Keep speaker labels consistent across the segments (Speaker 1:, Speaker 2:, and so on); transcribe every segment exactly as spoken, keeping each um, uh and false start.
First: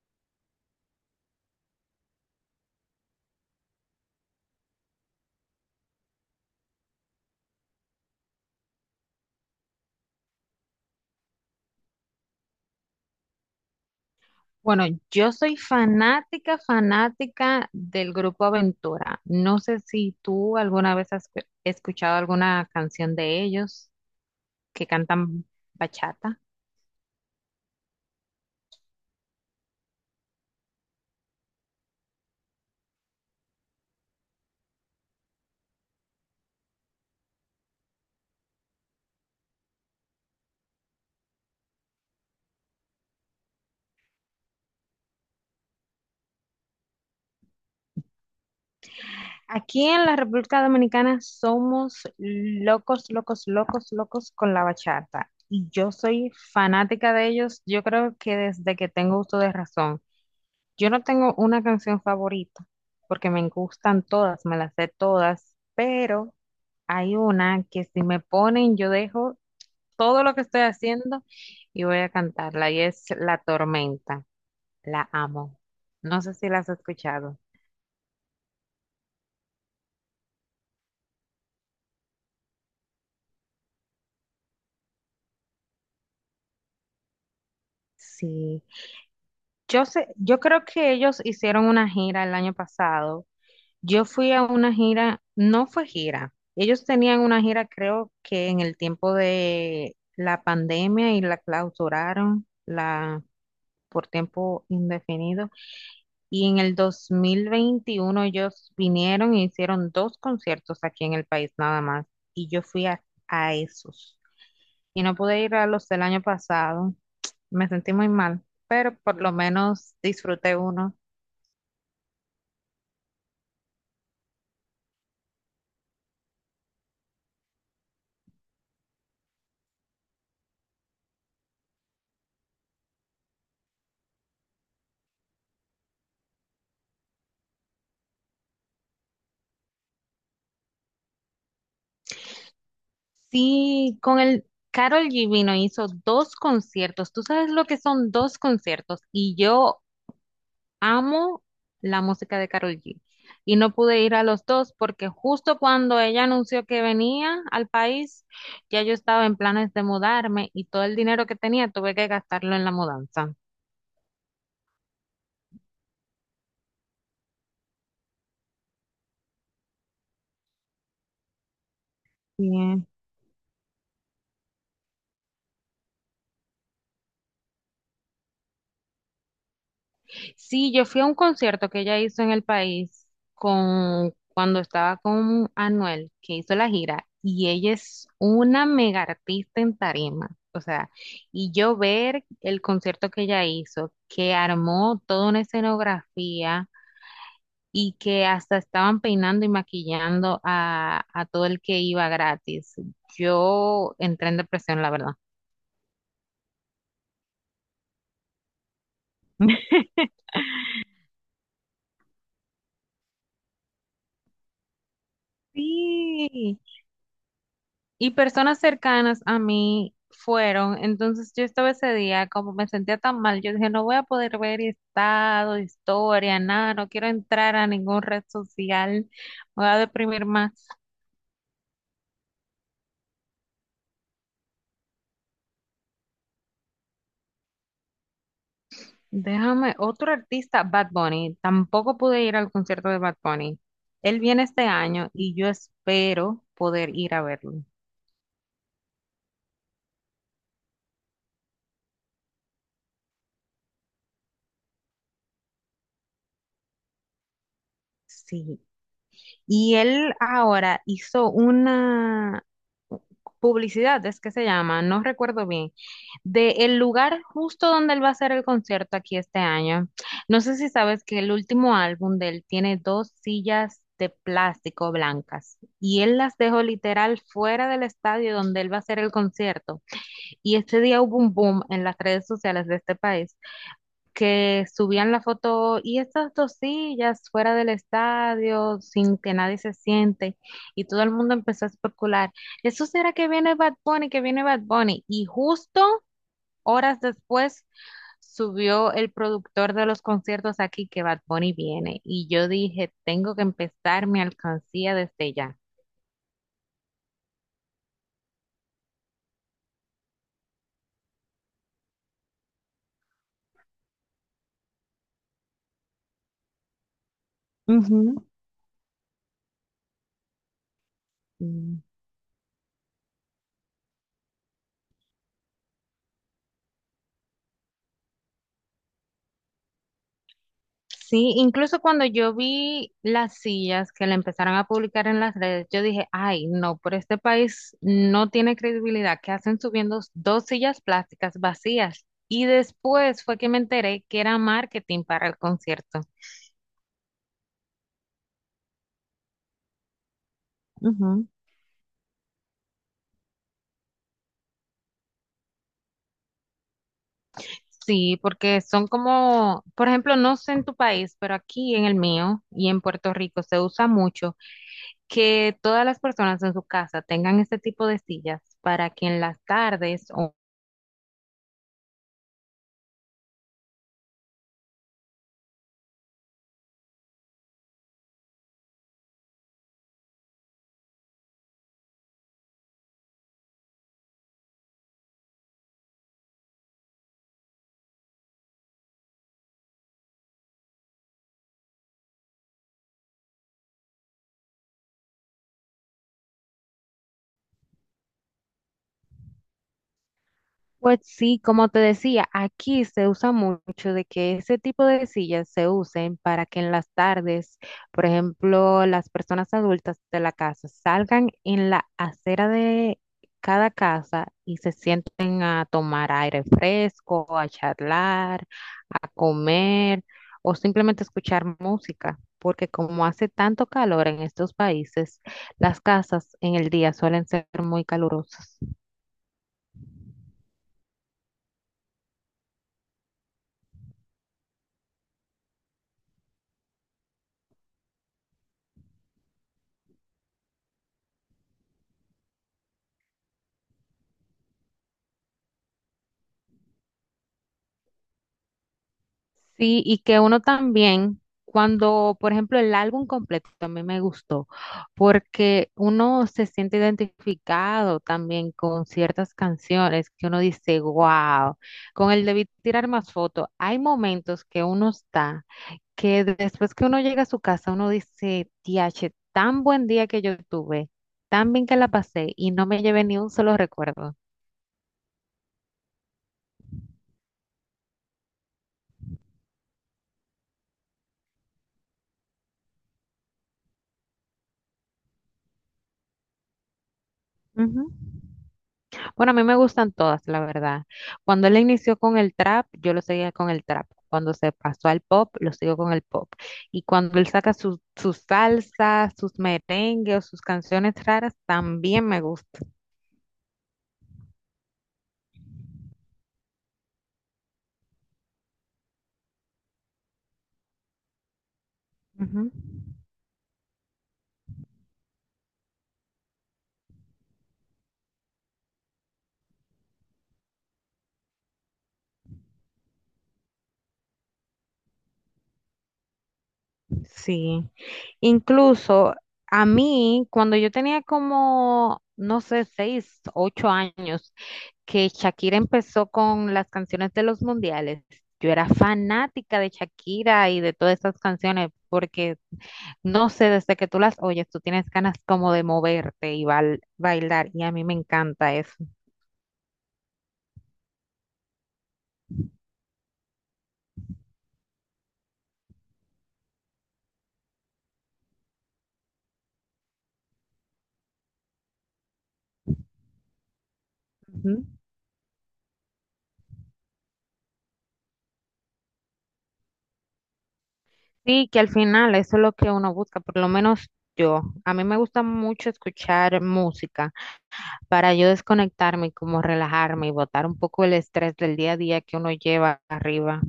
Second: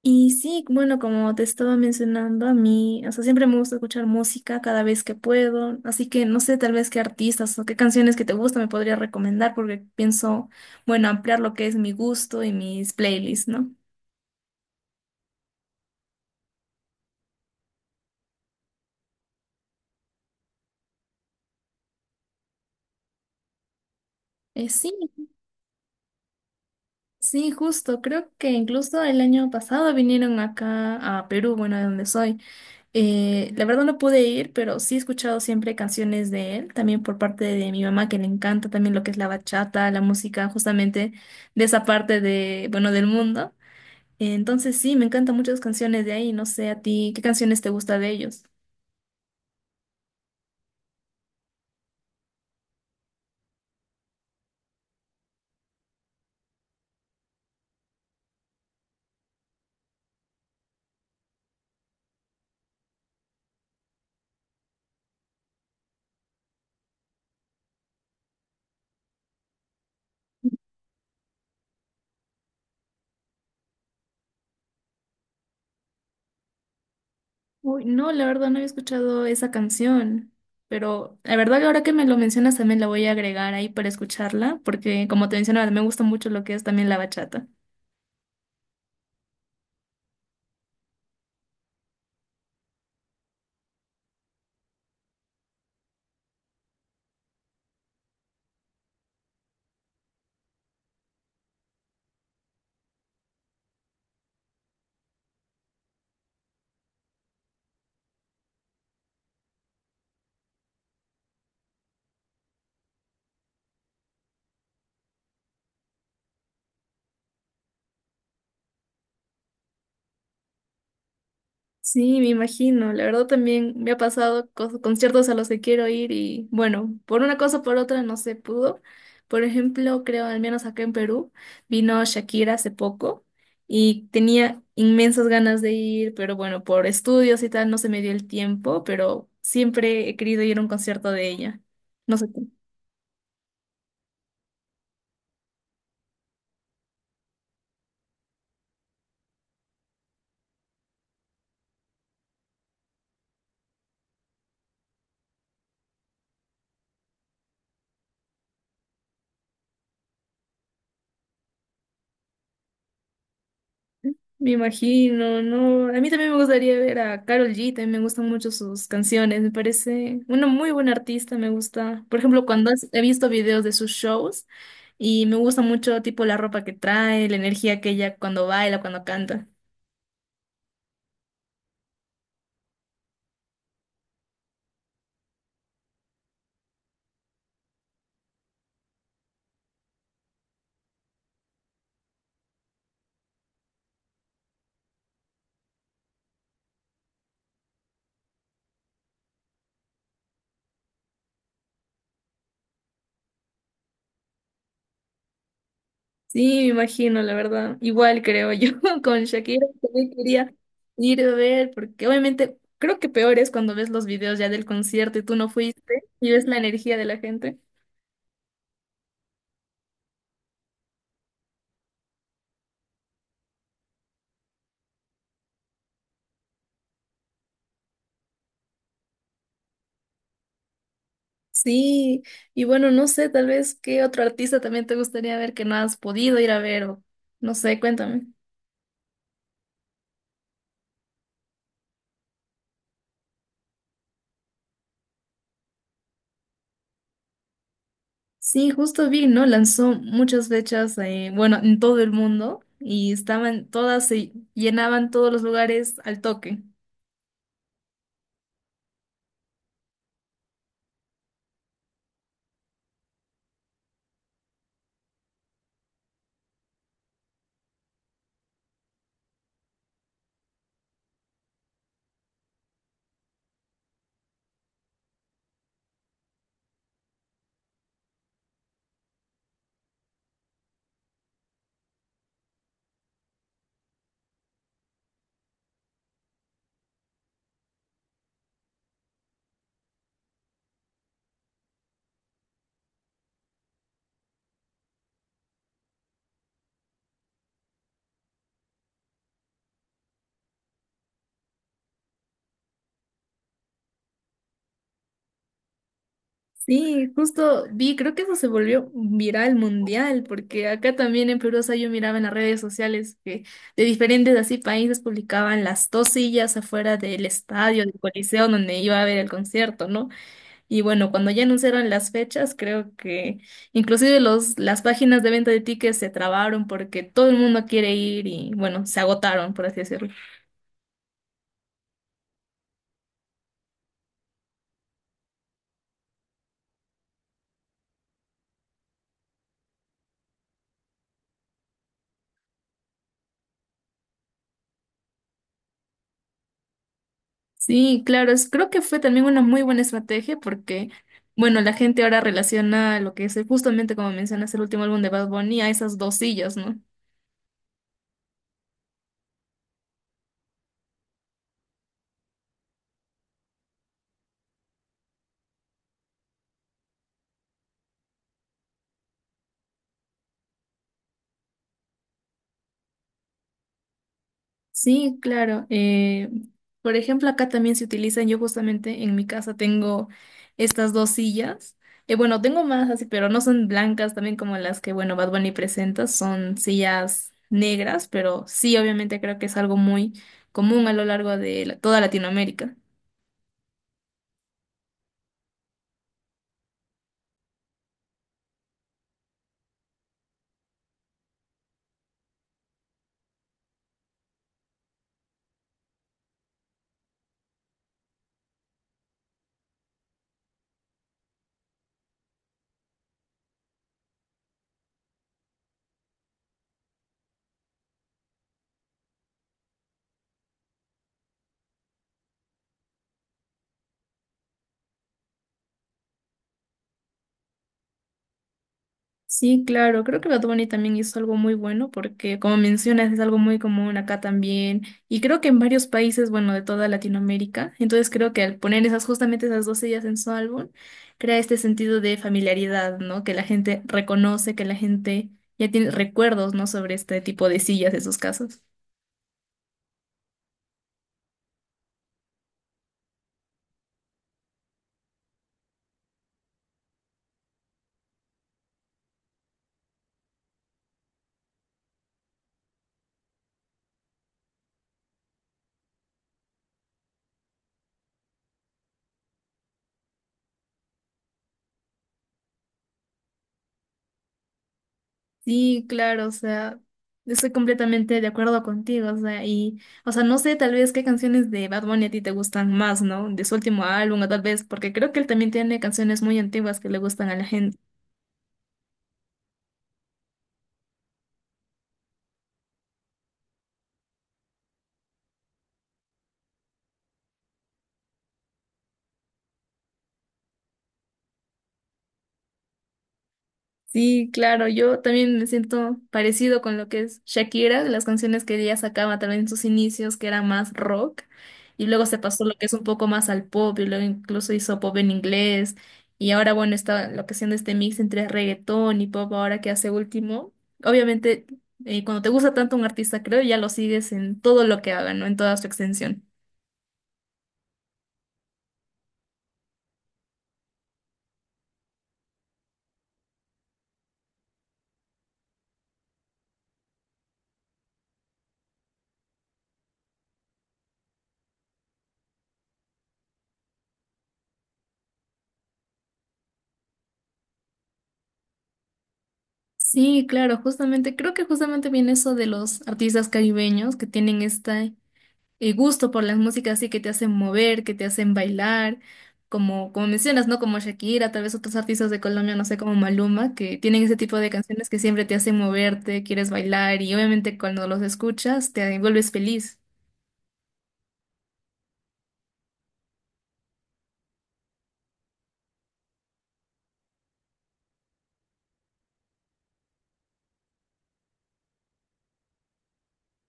Speaker 1: Y sí, bueno, como te estaba mencionando, a mí, o sea, siempre me gusta escuchar música cada vez que puedo, así que no sé tal vez qué artistas o qué canciones que te gustan me podría recomendar porque pienso, bueno, ampliar lo que es mi gusto y mis playlists, ¿no?
Speaker 2: Bueno, yo soy fanática, fanática del grupo Aventura. No sé si tú alguna vez has escu- escuchado alguna canción de ellos
Speaker 1: Eh,
Speaker 2: que
Speaker 1: sí,
Speaker 2: cantan bachata.
Speaker 1: sí, justo, creo que incluso el año pasado vinieron acá a Perú, bueno, de donde soy. Eh, la verdad no pude ir, pero sí he escuchado siempre canciones de él, también por parte de mi mamá, que le encanta también lo que es la bachata, la música justamente de esa parte de, bueno, del mundo. Entonces sí, me encantan muchas canciones de ahí. No sé a ti, ¿qué canciones te gusta de ellos?
Speaker 2: Aquí en la República Dominicana somos locos, locos, locos, locos con la bachata. Y yo soy fanática de ellos, yo creo que desde que tengo uso de razón. Yo no tengo una canción favorita porque me gustan todas, me las sé todas, pero hay una que si me ponen yo dejo todo lo que estoy haciendo y voy a cantarla y es La Tormenta. La amo. No sé si la has escuchado.
Speaker 1: Uy, no, la verdad no había escuchado esa canción, pero la verdad que ahora que me lo mencionas también la voy a agregar ahí para escucharla, porque como te mencionaba, me gusta mucho lo que es también la bachata.
Speaker 2: Sí. Yo sé, yo creo que ellos hicieron una gira el año pasado. Yo fui a una gira, no fue gira. Ellos tenían una gira, creo que en el tiempo de la pandemia y la clausuraron la, por tiempo indefinido. Y en el dos mil veintiuno ellos vinieron y hicieron dos conciertos aquí en el país nada más. Y yo fui a, a esos. Y no pude ir a los del año pasado. Me sentí muy mal, pero por lo menos disfruté uno.
Speaker 1: Sí, me imagino. La verdad también me ha pasado cos- conciertos a los que quiero ir y bueno, por una cosa o por otra no se pudo. Por ejemplo, creo, al menos acá en Perú, vino Shakira hace poco y tenía inmensas ganas de ir, pero bueno, por estudios y tal no se me dio el tiempo, pero siempre he querido ir a un concierto de ella. No sé.
Speaker 2: Sí, con el Karol G vino, hizo dos conciertos. ¿Tú sabes lo que son dos conciertos? Y yo amo la música de Karol G. Y no pude ir a los dos porque justo cuando ella anunció que venía al país, ya yo estaba en planes de mudarme y todo el dinero que tenía tuve que gastarlo en la mudanza.
Speaker 1: Me imagino, no. A mí también me gustaría ver a Karol G, también me gustan mucho sus canciones, me parece una muy buena artista, me gusta. Por ejemplo, cuando has- he visto videos de sus shows y me gusta mucho tipo la ropa que trae, la energía que ella cuando baila, cuando canta.
Speaker 2: Sí, yo fui a un concierto que ella hizo en el país con cuando estaba con Anuel, que hizo la gira, y ella es una mega artista en tarima. O sea, y yo ver el concierto que ella hizo, que armó toda una escenografía y que hasta estaban peinando y maquillando a, a todo el que iba gratis. Yo entré en depresión, la verdad.
Speaker 1: Sí, me imagino, la verdad. Igual creo yo con Shakira también quería ir a ver, porque obviamente creo que peor es cuando ves los videos ya del concierto y tú no fuiste y ves la
Speaker 2: Sí,
Speaker 1: energía de la gente.
Speaker 2: y personas cercanas a mí fueron. Entonces yo estaba ese día, como me sentía tan mal, yo dije, no voy a poder ver estado, historia, nada, no quiero entrar a ningún red social, me voy a deprimir más.
Speaker 1: Sí, y bueno, no sé, tal vez qué otro artista también te gustaría ver que no has podido ir a ver o no sé, cuéntame.
Speaker 2: Déjame, otro artista, Bad Bunny, tampoco pude ir al concierto de Bad Bunny. Él viene este año y yo espero poder ir a verlo.
Speaker 1: Sí, justo vi, ¿no? Lanzó muchas fechas, eh, bueno, en todo el mundo y estaban todas, se llenaban todos los lugares al toque.
Speaker 2: Sí. Y él ahora hizo una publicidad, es que se llama, no recuerdo bien, de el lugar justo donde él va a hacer el concierto aquí este año. No sé si sabes que el último álbum de él tiene dos sillas de plástico blancas y él las dejó literal fuera del estadio donde él va a hacer el concierto. Y este día hubo un boom en las redes sociales de este país que subían la foto y estas dos sillas fuera del estadio sin que nadie se siente y todo el mundo empezó a especular, ¿eso será que viene Bad Bunny, que viene Bad Bunny? Y justo horas después subió el productor de los conciertos aquí que Bad Bunny viene y yo dije, tengo que empezar mi alcancía desde ya.
Speaker 1: Sí, justo vi, creo que eso se volvió viral mundial, porque acá también en Perú, o sea, yo miraba en las redes sociales que de diferentes así países publicaban las dos sillas afuera del estadio, del
Speaker 2: Ujú.
Speaker 1: coliseo donde iba a ver el concierto, ¿no? Y bueno, cuando ya anunciaron las fechas, creo que inclusive los, las páginas de venta de tickets se trabaron porque todo el mundo quiere ir y bueno, se agotaron, por así decirlo.
Speaker 2: Sí, incluso cuando yo vi las sillas que la empezaron a publicar en las redes, yo dije, ay, no, pero este país no tiene credibilidad. ¿Qué hacen subiendo dos sillas plásticas vacías? Y después fue que me enteré que era marketing para el concierto.
Speaker 1: Sí, claro, es- creo que fue también una muy buena estrategia porque,
Speaker 2: Ujú.
Speaker 1: bueno, la gente ahora relaciona lo que es eh, justamente como mencionas el último álbum de Bad Bunny a esas dos sillas, ¿no?
Speaker 2: Sí, porque son como, por ejemplo, no sé en tu país, pero aquí en el mío y en Puerto Rico se usa mucho que todas las personas en su casa tengan este tipo de sillas para que en las tardes o
Speaker 1: Sí, claro. Eh, por ejemplo, acá también se utilizan, yo justamente en mi casa tengo estas dos sillas. Eh, bueno, tengo más así, pero no son blancas también como las que, bueno, Bad Bunny presenta, son sillas negras, pero sí, obviamente creo que es algo muy común a lo largo de la- toda Latinoamérica.
Speaker 2: pues sí, como te decía, aquí se usa mucho de que ese tipo de sillas se usen para que en las tardes, por ejemplo, las personas adultas de la casa salgan en la acera de cada casa y se sienten a tomar aire fresco, a charlar, a comer o simplemente escuchar música, porque como hace tanto calor en estos países, las casas en el día suelen ser muy calurosas.
Speaker 1: Sí, claro, creo que Bad Bunny también hizo algo muy bueno porque, como mencionas, es algo muy común acá también y creo que en varios países, bueno, de toda Latinoamérica. Entonces creo que al poner esas justamente esas dos sillas en su álbum, crea este sentido de familiaridad, ¿no? Que la gente reconoce, que la gente ya tiene recuerdos, ¿no? Sobre este tipo de sillas, esos casos.
Speaker 2: Sí, y que uno también, cuando, por ejemplo, el álbum completo también me gustó, porque uno se siente identificado también con ciertas canciones que uno dice, wow, con el de Vi- tirar más fotos, hay momentos que uno está, que después que uno llega a su casa, uno dice, tiache, tan buen día que yo tuve, tan bien que la pasé y no me llevé ni un solo recuerdo.
Speaker 1: Sí, claro, o sea, yo estoy completamente de acuerdo contigo, o sea, y, o sea, no sé tal vez qué canciones de Bad Bunny a ti te gustan más, ¿no? De su último álbum, o tal vez, porque creo que él también tiene canciones muy antiguas que le gustan a la gente.
Speaker 2: Ujú. Bueno, a mí me gustan todas, la verdad. Cuando él inició con el trap, yo lo seguía con el trap. Cuando se pasó al pop, lo sigo con el pop. Y cuando él saca sus sus salsas, sus merengues o sus canciones raras, también me gusta.
Speaker 1: Sí, claro, yo también me siento parecido con lo que es Shakira, de las canciones que ella sacaba también en sus inicios, que era más rock, y luego se
Speaker 2: Ujú.
Speaker 1: pasó lo que es un poco más al pop, y luego incluso hizo pop en inglés, y ahora bueno, está lo que haciendo este mix entre reggaetón y pop ahora que hace último. Obviamente, eh, cuando te gusta tanto un artista, creo, ya lo sigues en todo lo que haga, ¿no? En toda su extensión.
Speaker 2: Sí, incluso a mí, cuando yo tenía como, no sé, seis, ocho años, que Shakira empezó con las canciones de los mundiales, yo era fanática de Shakira y de todas esas canciones, porque no sé, desde que tú las oyes, tú tienes ganas como de moverte y bail- bailar, y a mí me encanta eso.
Speaker 1: Sí, claro, justamente, creo que justamente viene eso de los artistas caribeños que tienen esta eh, gusto por las músicas así que te hacen mover, que te hacen bailar, como, como mencionas, ¿no? Como Shakira, tal vez otros artistas de Colombia, no sé, como Maluma, que tienen ese tipo de
Speaker 2: Ujú.
Speaker 1: canciones que siempre te hacen moverte, quieres bailar y obviamente cuando los escuchas te vuelves feliz.
Speaker 2: Sí, que al final eso es lo que uno busca, por lo menos yo. A mí me gusta mucho escuchar música para yo desconectarme y como relajarme y botar un poco el estrés del día a día que uno lleva arriba.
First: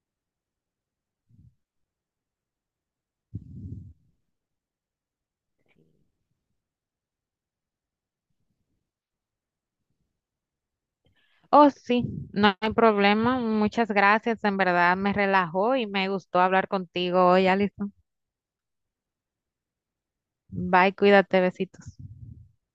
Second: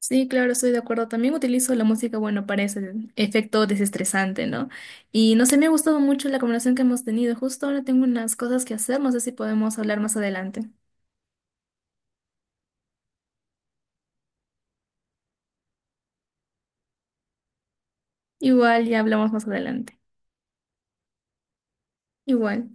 Speaker 1: Sí, claro, estoy de acuerdo. También utilizo la música, bueno, para ese efecto desestresante, ¿no? Y no sé, me ha gustado mucho la conversación que hemos tenido. Justo ahora tengo unas cosas que hacer, no sé si podemos hablar más adelante.
Speaker 2: Oh, sí, no hay problema. Muchas gracias. En verdad me relajó y me gustó hablar contigo hoy, Alison.
Speaker 1: Igual, ya hablamos más adelante.
Speaker 2: Bye, cuídate, besitos.
Speaker 1: Igual.